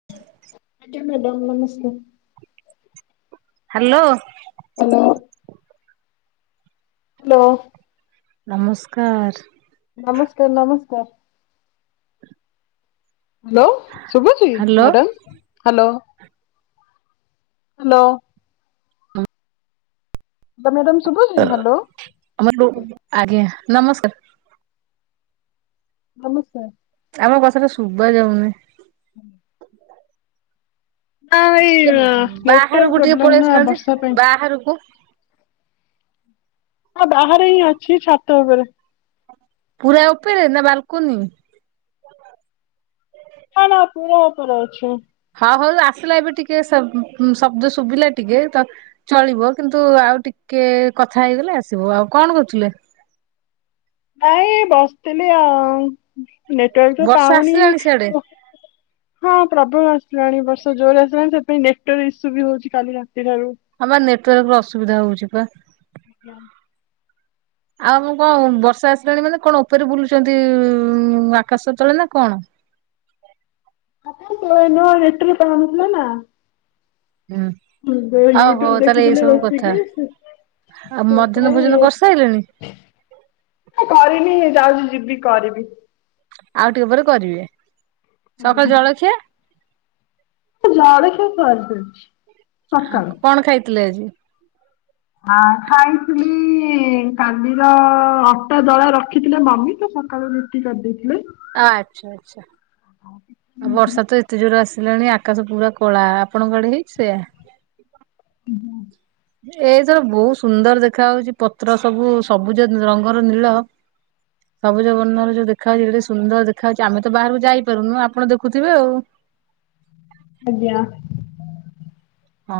[inaudible] ଆଜ୍ଞା ମ୍ୟାଡ଼ାମ୍ ନମସ୍କାର। Hello. Hello. Hello. ନମସ୍କାର। ନମସ୍କାର ନମସ୍କାର। ହାଲୋ ଶୁବୁଚି hello madam. Hello hello. Hello madam ଶୁବୁଚି ହାଲୋ। ଆମର ରୁ ଆଜ୍ଞା ନମସ୍କାର। ନମସ୍କାର। ଆପଣଙ୍କ କଥାଟା ଶୁବା ଯାଉନି। [inaudible] ନା ଏଇ ଟିକେ ନେଟୱାରର୍କ ବାହାରକୁ ଟିକେ ପଳେଇ ପ୍ରୋବ୍ଲେମନା ଆସୁନାହାନ୍ତି ବର୍ଷା ପାଇଁ। ବାହାରକୁ ହଁ ବାହାରେହିଁ ଅଛି ଛାତ ଉପରେ। ପୁରା ଉପେରେ ନା ବାଲୁକୁନି? ନା ନା ପୁରା ଉପରେ ଅଛି। ହଉ ହଉ ଆସିଲା ଏବେ ଟିକେ ଶ ଶବ୍ଦ ଶୁବୁଲା ଟିକେ ତ ଚଳିବ କିନ୍ତୁ ଆଉ ଟିକେ କଥା ହେଇଗଲେ ଆସିବ ଆଉ କଣ କରୁଥିଲେ? ନାଇଁ ବସିଥିଲି ଆଉ ନେଟୱାର୍କତ ବର୍ଷା ପାଉନି ଆସିଲାଣି [inaudible] ହଁ ପ୍ରୋବଳ ଆସିଲାଣି ବର୍ଷା ଜୋରେ ଆସିଲାଣି ସେଥିାଇଁ ନେଟାୱାର୍କ ଇସୁବି ହଉଚି କାଲି ରାତିଠାରୁ। ହଁବା ନେଟୱାର୍କର ଅସୁବିଧା ହଉଚିବା। ଆଜ୍ଞା। [inaudible] ଆଉ ଆମ କଁ ବର୍ଷା ଆସିଲାଣି ମାନେ କଣ ଉପରେ ବୁଲୁଚନ୍ତି ଉ ଆକାଶ ତଳେନା କଣ? ନା ସୟା ନୁହଁ ନେଟୱାରର୍କ ପାଉନଥିଲାନା ହୁଁ। ମୁଁ ଆଉ ହଉ ୟୁଟ୍ୟୁବ ତାହେଲେ ଏଇ ଦେଖୁଥିଲି ସବୁ କଥା ବସିକି। ଆଉ ମଧ୍ୟାହ୍ନ ଭୋଜନ ସେଇଁପାଉଁ କରିସାରିଲେଣି ଅଁ କରିନି ଯାଉଚି ଯିବି କରିବି। ଆଉଟିକେ ପରେ କରିବେ ଆଜ୍ଞା ସକାଳେ ଜଳଖିଆ? ଅଁ ଜାଳିଖିଆ ସରିଯାଇଛି। ଆ କଣ ଖାଇଥିଲେ ଆଜି? ଆ ଖାଇଥିଲି କାଲିର ଅଟା ଦଳା ରଖିଥିଲେ ମମି ତସକାଳୁ ରୁଟି କରିଦେଇଥିଲେ ଆଚ୍ଛା ଆଚ୍ଛା ଆବର୍ଷାତ ଏତେ ଜୋରେ ଆସିଲାଣି ଆକାଶ ପୁରା କଳା ଆପଣଙ୍କ ଆଡ଼େ ହେଇଚି ସେଇଆ? [inaudible] ଏଇଥର ବହୁତ୍ ସୁନ୍ଦର ଦେଖା ହୋଉଛି ପତ୍ର ସବୁ ସବୁଜ ରଙ୍ଗର ନୀଳ। ସବୁଜ ବର୍ଣ୍ଣର ଯୋଉ ଦେଖାହଉଛି ଯଦି ସୁନ୍ଦର ଦେଖା ଯାଉ ଆମେ ତ ବାହାରକୁ ଯାଇପାରୁନୁ ଆପଣ ଦେଖୁଥିବେ ଆଉ। ଆଜ୍ଞା। ହଁ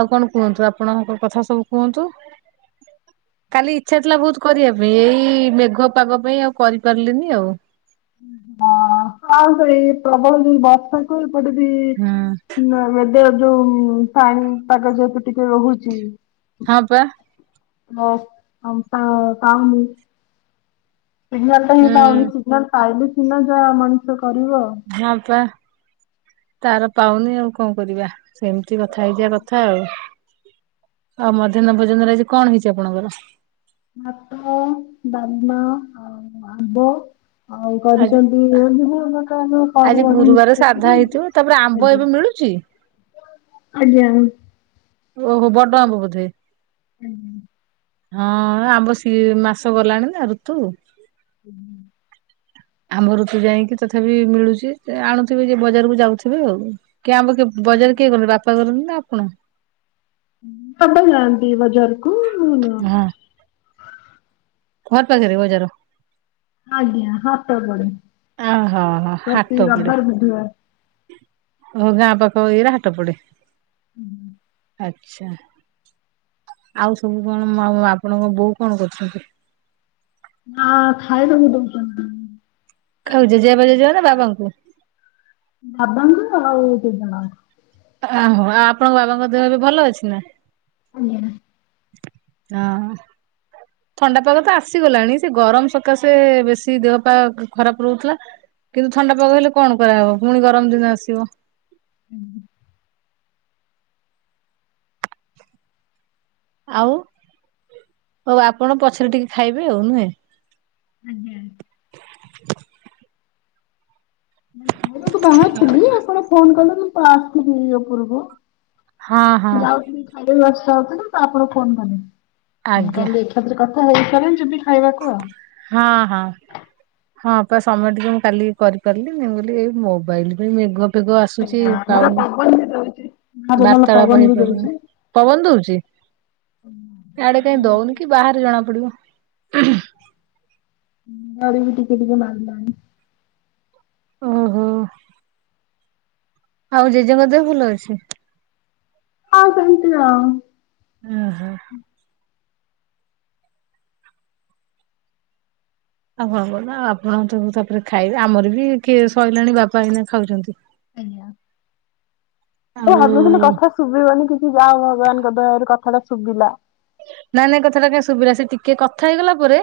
ଆଉ କଣ କୁହନ୍ତୁ, ଆପଣଙ୍କ କଥା ସବୁ କୁହନ୍ତୁ? କାଲି ଇଚ୍ଛା ଥିଲା ବହୁତ୍ କରିବା ପାଇଁ ଏଇ ମେଘୁଆ ପାଗ ପାଇଁ ଆଉ କରିପାରିଲିନି ଆଉ। ହଁ- ହଁ ଆଉ ସେଇ ପ୍ରବଳ ଯୋଉ ବର୍ଷାକୁ ଏପଟେ ବି ହୁଁ [unintelligible] ଯୋଉ ପାଣି ପାଗ ଯେହେତୁ ଟିକେ ରହୁଛି। ହଁ ପା। ହଁ [unintelligible] ସିଗ୍ନାଲ୍ ତ ହିଁ ହୁଁ ପାଉନି ସିଗ୍ନା୍ଲ ପାଇଲେ ସିନା ଯାହା ମଣିଷ କରିବ। ହଁ ପା ତାର ପାଉନି ଆଉ କଣ କରିବା। ସେମିତି କଥା ହେଇଯିବା କଥା ଆଉ। ଭାତ ଆଉ ମଧ୍ୟାହ୍ନ ଭୋଜନରେ ଆଜି କଣ ହେଇଛି ଆପଣଙ୍କର? ଫାଷ୍ଟ୍ ଭାତ -ଅଁ-ଅ, ଡାଲମା ଆଉ ଆମ୍ବ। ଆଉ ଆଜି କରିଛନ୍ତି [unintelligible] କ ଆଜି କରିବା ଗୁରୁବାର ସାଧା ମିଶେଇ ହେଇଥିବ ତାପରେ ଆମ୍ବ ଆଜ୍ଞା। ଏବେ ମିଳୁଛି? ଆଜ୍ଞା, ହୁଁ। ଓହୋ ବଡ ଆମ୍ବ ବୋଧେ? ଆଜ୍ଞା। ହଁ ଆମ୍ବ ସି ମାସ ଗଲାଣି ନା ଋତୁ। ହୁଁ। ଆମ୍ଭ ଋତୁ ଯାଇକି ତଥାପି ମିଳୁଛି ଆଣୁଥିବେ ଯେ ବଜାରକୁ ଯାଉଥିବେ ଆଉ, କି ଆବ କେ ବଜାର କିଏ ଗଲେ ବାପା କରନ୍ତି ନା ଆପଣ? ବାପା ଯାଆନ୍ତି ବଜାର କୁ ଘର୍ ପାଖରେ ବଜାର? ଆଜ୍ଞା ହାଟ ପଡ଼େ। ଆ -ହ -ହ ହାଟ ପଡ଼େ। ବୁଧବାର ଓ ଗାଁ ପାଖ ଏଇରା ହାଟ ପଡେ। ହୁଁଁ। ଆଚ୍ଛା, ଆଉ ସବୁ କଣ ଆପଣଙ୍କ ବୋଉ କଣ କରୁଛନ୍ତି? ମାଆଁ ଖାଇବାକୁ ଦଉଛନ୍ତି। କାଉ ଜେଜେବାପା ଜେଜେମା ନା ବାବାଙ୍କୁ? ବାବା ମା ଆଉ ଦି ଜଣ। ଆହୋ, ଆଉ ଆପଣଙ୍କ ବାବାଙ୍କ ଦେହ ବି ଭଲ ଅଛି ନା? ଆଜ୍ଞା। ହଁ। ଥଣ୍ଡାପାଗ ତ ଆସିଗଲାଣି, ସେ ଗରମ୍ ସକାଶେ ବେଶୀ ଦେହ ପା ଖରାପ୍ ରହୁଥିଲା। କିନ୍ତୁ ଥଣ୍ଡା ପାଗ ହେଲେ କଣ କରାହବ ପୁଣି ଗରମ୍ ଦିନ ଆସିବ। ହୁଁ। ଆଉ ହଉ ଆପଣ ପଛରେ ଟିକେ ଖାଇବେ ଆଉ ନୁହେଁ? ଆଜ୍ଞା। ବାହାର୍ ହ- ହ। ଫୋନ କଲେ ମୁଁ ତ ଆସିଥିଲି ଉପରକୁ ହଁ ହଁ ଯାଉଥିଲି। କାଲି ବର୍ଷା ହଉଥିଲା ତ ଆପଣଙ୍କୁ ଫୋନ କଲି ଆଜ୍ଞା। କାଲିି ତାପରେ କଥା ହେଇ ସାରେ ଯିବି ଖାଇବାକୁ ଆଉ। ହଁ ହଁ। ହଁ ପା ସମୟ ଟିକେ ମୁଁ କାଲି କରିପାରିଲିନି ମୁଁ କହିଲି ଏଇ ମୋବାଇଲ ପାଇଁ ମେଘ - ମେଘ ଆସୁଚି ଆଜ୍ଞା ଆମର ପାଉନି। ପବନ ବି ଦଉଛି। ବାହାରେ ଭଲ ବାର୍ତାଳାପ ପବନ ବି ହେଇପାରୁନି। ଦଉଛି ପବନ ଦଉଚି ଏଆଡେ କାହିଁ ଦଉନି କି ବାହାରେ ଜଣା ପଡିବ। ଆରେ ବି ଟିକେ ଟିକେ ମାରିଲାଣି। ଓହୋ। ଆଉ ଜେଜେଙ୍କ ଦେହ ଭଲ ଅଛି? ହଁ ସେମିତି ଆଉ। ଅଁ ହଁ। ଆପଣଙ୍କର ନା ଆପଣ ତାପରେ ଖାଇବେ ଆମର ବି କିଏ ସଇଲାଣି ବାପା ଏଇନା ଖାଉଛନ୍ତି। ଆଉ ଆଜ୍ଞା [inaudible] କଥା। ଶୁଭିବନି କିଛି ଯାହା ହଉ ଭଗବାନଙ୍କ ଦୟାରୁ କଥା ଟା ଶୁଭିଲା। ନାଇଁ ନାଇଁ କଥାଟା କାଇଁ ସୁବିିଲା ସେ ଟିକେ କଥା ହେଇଗଲା ପରେ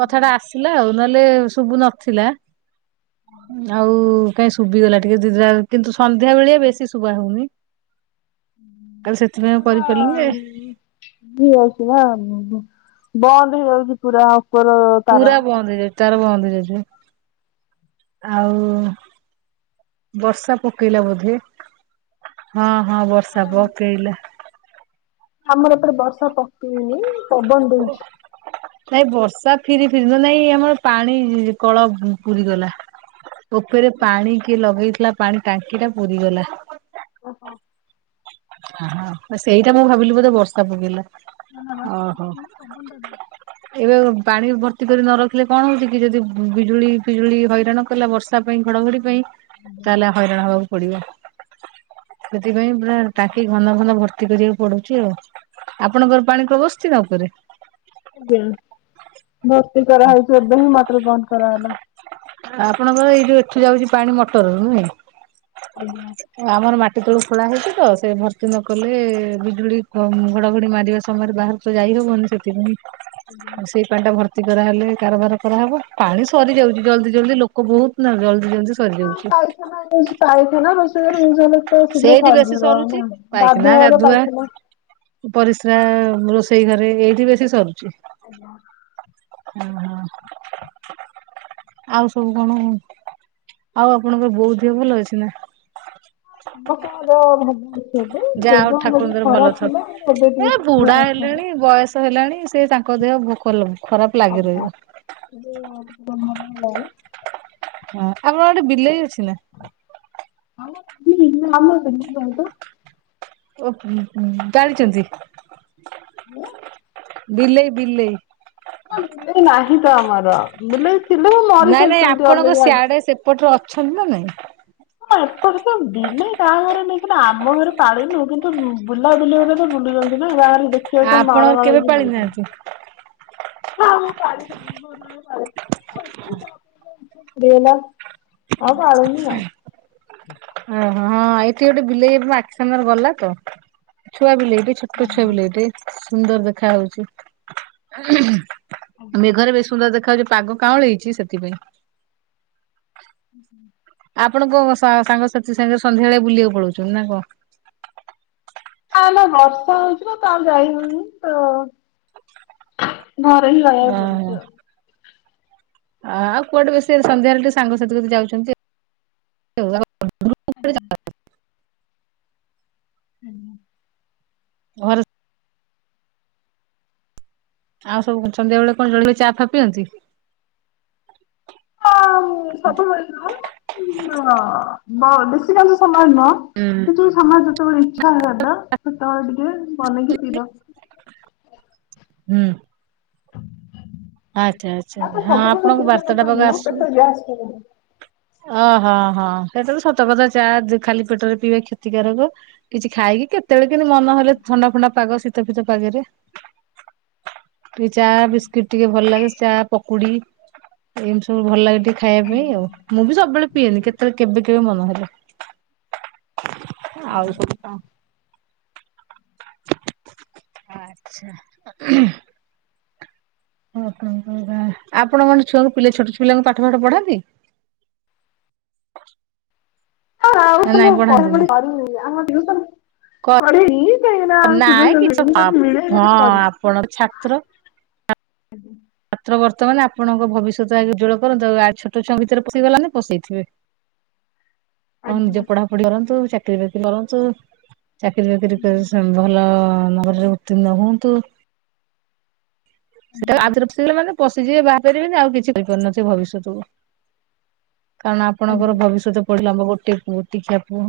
କଥା ଟା ଆସିଲା ଆଉ ନହେଲେ ସୁବୁ ନଥିଲା ଆଉ କାଇଁ ଶୁବିଗଲା ଟିକେ ଧିଧି କିନ୍ତୁ ସନ୍ଧ୍ୟା ବେଳେ ବେଶୀ ଶୁଭା ହଉନି। କାଲି ସେଥିପାଇଁ କରିପାରିଲି ଯେ ଯାଉଚି ନା ବନ୍ଦ ହେଇଯାଉଚି ପୁରା ଉପର ତାର। ପୁରା ବନ୍ଦ ହେଇଯାଉଚି ତାର ବନ୍ଦ ହେଇଯାଇଚି ଆଉ ବର୍ଷା ପକେଇଲା ବୋଧେ ହଁ ହଁ ବର୍ଷା ପକେଇଲା। ଆମର ଏପଟେ ବର୍ଷା ପକେଇନି। ପବନ ଦଉଛି। [unintelligible] ନାଇଁ ବର୍ଷା ଫିରି ଫିରିିବ ନାଇଁ ଆମର ପାଣି କଳ ପୁରିଗଲା। ଉପରେ ପାଣି କିଏ ଲଗେଇଥିଲା ପାଣି ଟାଙ୍କି ଟା ପୁରିଗଲା। ଓହୋ। ସେଇଟା ମୁଁ ଭାବିଲି ବୋଧେ ବର୍ଷା ପକେଇଲା ନା ନା ବର୍ଷା ଓହୋ। ପକେଇନି ପବନ ଟା ଦଉଛି। ଏବେ ପାଣି ଭର୍ତ୍ତି କରି ନ ରଖିଲେ କଣ ହଉଚି କି ଯଦି ବିଜୁଳି ଫିଜୁଳି ହଇରାଣ କଲା ବର୍ଷ ତା ପାଇଁ ଘଡଘଡି ପାଇଁ ତାହେଲେ ହଇରାଣ ହବାକୁ ପଡିବ ସେଥିପାଇଁ ପୁରା ଟାଙ୍କି ଘନ ଘନ ଭର୍ତ୍ତି କରିବାକୁ ପଡୁଚି ଆଉ ଆପଣଙ୍କର ପାଣି [inaudible] ବସିଚି ନା ଉପରେ? ଆଜ୍ଞା ଭର୍ତି କରା ହେଇଚି ଏବେ ହିଁ ମଟର ବନ୍ଦ କରାହେଲା। ଆପଣଙ୍କର ଏଇ ଯୋଉ ଏଠୁ ଯାଉଚି ପାଣି ମଟରରୁ ନୁହେଁ? ଆଜ୍ଞା‌। ଆମର ମାଟି ତଳୁ ଖୋଳା ହେଇଚି ତ ସେ ଭର୍ତି ନ କଲେ ବିଜୁଳି ଘଡଘଡି ମାରିବା ସମୟରେ ବାହାର ତ ଯାଇ ହବନି ସେଥିପାଇଁ ଆଉ ସେଇ ପାଣି ଟା ଭ କ୍ତି କରାହେଲେ କାରବାର କରାହବ ପାଣି ସରିଯାଉଚି ଜଲଦି ଜଲଦି ଲୋକ ବହୁତନା ଜଲଦି ଜଲଦି ହଁ ଯାଉଚି। ପାଇଖାନା ପାଇଖାନା ରୋଷେଇଘର ୟୁଜୁ ହେଲେ ତ ଶୀଘ୍ର ସେଇଠି ବେଶୀ ସରିଯିବ ସରୁଛି ନା ପାଇଖାନା ଗାଧୁଆ ଘର ପାଇଖାନା ପରିସ୍ରା ରୋଷେଇ ଘରେ ଏଇଠି ବେଶୀ ସରୁଚି। ଆଜ୍ଞା। ହୁଁ ହଁ। ଆଉ ସବୁ କଣ ଆଉ ଆପଣଙ୍କର ବୋଉଦିହ ଭଲ ଅଛି ନା? ସମସ୍ତଙ୍କର ଭଲ। [inaudible] ଯାହା ହଉ ଜେଜେଙ୍କ ଦେହ ଟିକେ ଠାକୁରଙ୍କ ଦୟାରୁ ଖରାପ ଭଲ ଥିଲା କିନ୍ତୁ ଏବେ ଥାଉ ଟିକେ ଏ ଠିକ୍ ବୁଢା ଠାକ୍ ଅଛନ୍ତି। ହେଲେଣି ବୟସ ହେଲାଣି ସେ ତା ଭୋକ ଦେହ ଭୋକ [unintelligible] ଖରାପ ଲାଗି ରହିବ। [unintelligible] ହୋଉ ହଁ ଆମର ଗୋଟେ ବିଲେଇ ଅଛି ନା। [unintelligible] [unintelligible] ଜାଣିଛନ୍ତି [unintelligible] ବିଲେଇ ବିଲେଇ। ବିଲେଇ ନାହିଁ ତ ଆମର, ବିଲେଇ ଥିଲେ ମରିସାରଛନ୍ତି ଅଲଗ [unintelligible] ଏପଟରେ ଅଛନ୍ତି ନା ନାଇଁ ହଁ ଏପଟ [unintelligible] ବିଲେଇ କାହା ଘରେ ନେଇ [unintelligible] ଆମ ଘରେ [unintelligible] ବୁଲା ବୁଲି [unintelligible] ତ ବୁଲୁଛନ୍ତି [unintelligible] ଦେଖିବା ତ ଆପଣ ମାଳ କେବେ ମାଳ ପାଳି [unintelligible] ନାହାନ୍ତି? ହଁ ମୁଁ ପାର [unintelligible] ଡଲା ଆଉ [unintelligible] ଓହୋ ହଁ ଏଇଠି ଗୋଟେ ବିଲେଇ ମୋ ଆଖି ସାମ୍ନା ରେ ଗଲା ତ ଛୁଆ ବିଲେଇ। ଏ ଛୋଟ ଛୁଆ ବିଲେଇ ଟିଏ ସୁନ୍ଦର ଦେଖା ହୋଉଚି। ମେଘରେ ବେଶ ସୁନ୍ଦର ଦେଖା ଯାଉଛି ପାଗ କାଁଳିଇଛି ସେଥିପାଇଁ। ହୁଁ ହୁଁ। ଆପଣଙ୍କ ସାଙ୍ଗସାଥି ସାଙ୍ଗ ସନ୍ଧ୍ୟାବେଳେ ବୁଲିବାକୁ ପାଲୋଉଛନ୍ତି ନା କଣ? ନା ନା ବର୍ଷା ହଉଛି ନା ତ ଆଉ ଯାଇ ହଉନି, ତ ଘରେ ହିଁ ରହିବାକୁ ପଡୁଚି ଆଉ। ହ ଆଉ କୁଆଡେ ବେଶୀ ସନ୍ଧ୍ୟାରେ ଟିକେ ସାଙ୍ଗସାଥି [unintelligible] ଯାଉଛନ୍ତି। [unintelligible] ଆଜ୍ଞା। ହୁଁ। ଘରେ ଆଉ ସବୁ ସନ୍ଧ୍ୟାବେଳେ କଣ [unintelligible] ଚା ଫା ପିଅନ୍ତି। ହଁ ସବୁବେଳେ [unintelligible] ଆଜିକାଲି [unintelligible] ସମାନ ନୁହଁ [unintelligible] କିଛି ସମାଜ ଯେତେବେଳେ ଇଚ୍ଛା ହେଇଗଲା ସେତେବେଳେ ଟିକେ ମନେ [unintelligible] ହୁଁ। ଆଚ୍ଛା ଆଚ୍ଛା ନା ତ ହଁ ସବୁବେଳେ ଆପଣଙ୍କ ପିଇବା ବାର୍ତ୍ତା କଥା ଟା [unintelligible] [unintelligible] ଓହୋ ହଁ ସେଇଟା [unintelligible] ସତକଥା ଚା ଖାଲି ପେଟରେ ପିଇବା କ୍ଷତିକାରକ। କିଛି ଖାଇକି କେତେବେଳେ କି ମନହଲେ ଥଣ୍ଡା ଫଣ୍ଡା ପାଗ ଶୀତ ଫିତ ପାଗରେ ଚା ବିସ୍କୁିଟ ଟିକେ ଭଲ ଲାଗେ ଚା ପକୁଡି। ଏମିତି ସବୁ ଭଲ ଲାଗେ ଟିକେଖାଇବା ପାଇଁ ଆଜ୍ଞା। ଆଉ। ମୁଁ ବି ସବୁବେଳେ ପିଏନି କେତେବେଳେ କେବେ କେବେ ମନ ହେଲେ ଆଉ ସବୁ କଣ? ନା କିଛି ନାହିଁ। ଆପଣ କଣ ଛୁଆଙ୍କୁ ଛୋଟପିଲାଙ୍କୁ ପାଠ ଫଠ ପଢାନ୍ତି? [unintelligible] ହଁ ଆଉ ନା ନାଇଁ ତୁମକୁ [unintelligible] ପଢାନ୍ତିନି? ପଢ଼ାପଢି [unintelligible] ଆମ ଟିଉସନ। ପଢେନି କାହିଁକିନା [unintelligible] ନାଇଁ ସୁଯୋଗ କିଛି ମିଳିନି ଯଦି ହଁ ମିଳେ ପଢି ଆପଣ ଛାତ୍ର? ଛାତ୍ରବର୍ତ୍ତମାନ ଆପଣଙ୍କ ଭବିଷ୍ୟତ ଆଗେ ଉଜ୍ଵଳ କରନ୍ତୁ ଛୋଟ ଛୁଆ ଭିତରେ ପଶିଗଲା ମାନେ ପଶିଥିବେ। ଆ ନିଜ ଆଜ୍ଞା ପଢାପଢି କରନ୍ତୁ ଚାକିରି ବାକିରି କରନ୍ତୁ। ଚାକିରୀ ବାକିରି କରି ସେମ୍ ଭଲ ଅ ଅ ନମ୍ବରରେ ଉତ୍ତୀର୍ଣ୍ଣ ହୁଅନ୍ତୁ। ଆଜ୍ଞା ସେଟାରେ ଆଉଥରେ ପଶିଗଲା ମାନେ ପଶିଯିବେ ବାହାରି ପାରିବେନି ଆଉ କିଛି କରିପାରୁ ନଥିବେ ଭବିଷ୍ୟତକୁ। କାରଣ ଆଜ୍ଞା ଆପଣଙ୍କର ଭବିଷ୍ୟତ ପଡ଼ିଲା ଆମ ଗୋଟେ ପୁଅ ଗୋଟିକିଆ ପୁଅ।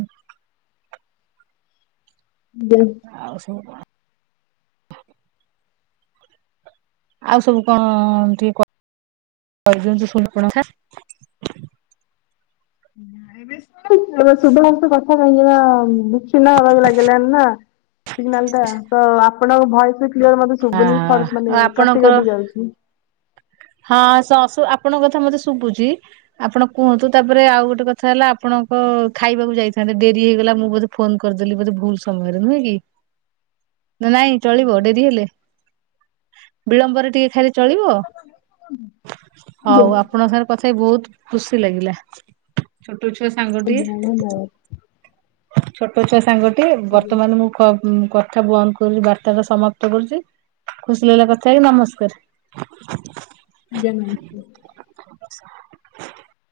[unintelligible] ଆଉ ସବୁ କଣ? ଆଉ ସବୁ କଣ ଅ ଅ ଟିକେ କ କହି ଦିଅନ୍ତୁ ସୁରପଣଖା? ନାଇଁ ବେ ଶୁଣୁ ତୋର ଶୁଭ୍ରାଂଶୁ କଥା କହିଦେଲା ବୁକ୍ ସୁନା ହବାକୁ ଲାଗି ଲାଣି ନା ସିଗ୍ନାଲ ଟା ତ ଆପଣଙ୍କ ଭଏସ ବି କ୍ଳିଅର ମତେ ଶୁଭୁନି ଫଡ଼କ ମାନେ କଟି ଆପଣଙ୍କର କଟି ଯାଉଛି। ହଁ ସେ ଅସୁ ଆପଣଙ୍କ କଥା ମତେ ଶୁବୁଚି। ଆପଣ କୁହନ୍ତୁ ତାପରେ ଆଉ ଗୋଟେ କଥା ହେଲା ଆପଣଙ୍କ ଖାଇବାକୁ ଯାଇଥାଆନ୍ତେ ଡେରି ହେଇଗଲା ମୁଁ ବୋଧେ ଫୋନ୍ କରଦେଲି ବୋଧେ ଭୁଲ ସମୟରେ ନୁହେଁ କି? ନା ନାଇଁ ଚଳିବ ଡେରି ହେଲେ ବିଳମ୍ବରେ ଟିକେ ଖାଇଲେ ଚଳିବ? ଆଜ୍ଞା ହଉ ଆପଣଙ୍କ ସାଙ୍ଗରେ କଥା ହେଇ ବହୁତ ଖୁସି ଲାଗିଲା ଛୋଟ ଛୁଆ ସାଙ୍ଗଟିଏ। ଭଲ ଛୋଟ ଛୁଆ ସାଙ୍ଗଟିଏ ଆଜ୍ଞା ବର୍ତ୍ତମାନ ମୁଁ କ କଥା ବନ୍ଦ କରୁଚି ବାର୍ତ୍ତା ଟା ସମାପ୍ତ କରୁଚି? ଖୁସି ଲାଗିଲା କଥା ହେଇକି ନମସ୍କାର। ଆଜ୍ଞା ନମସ୍କାର।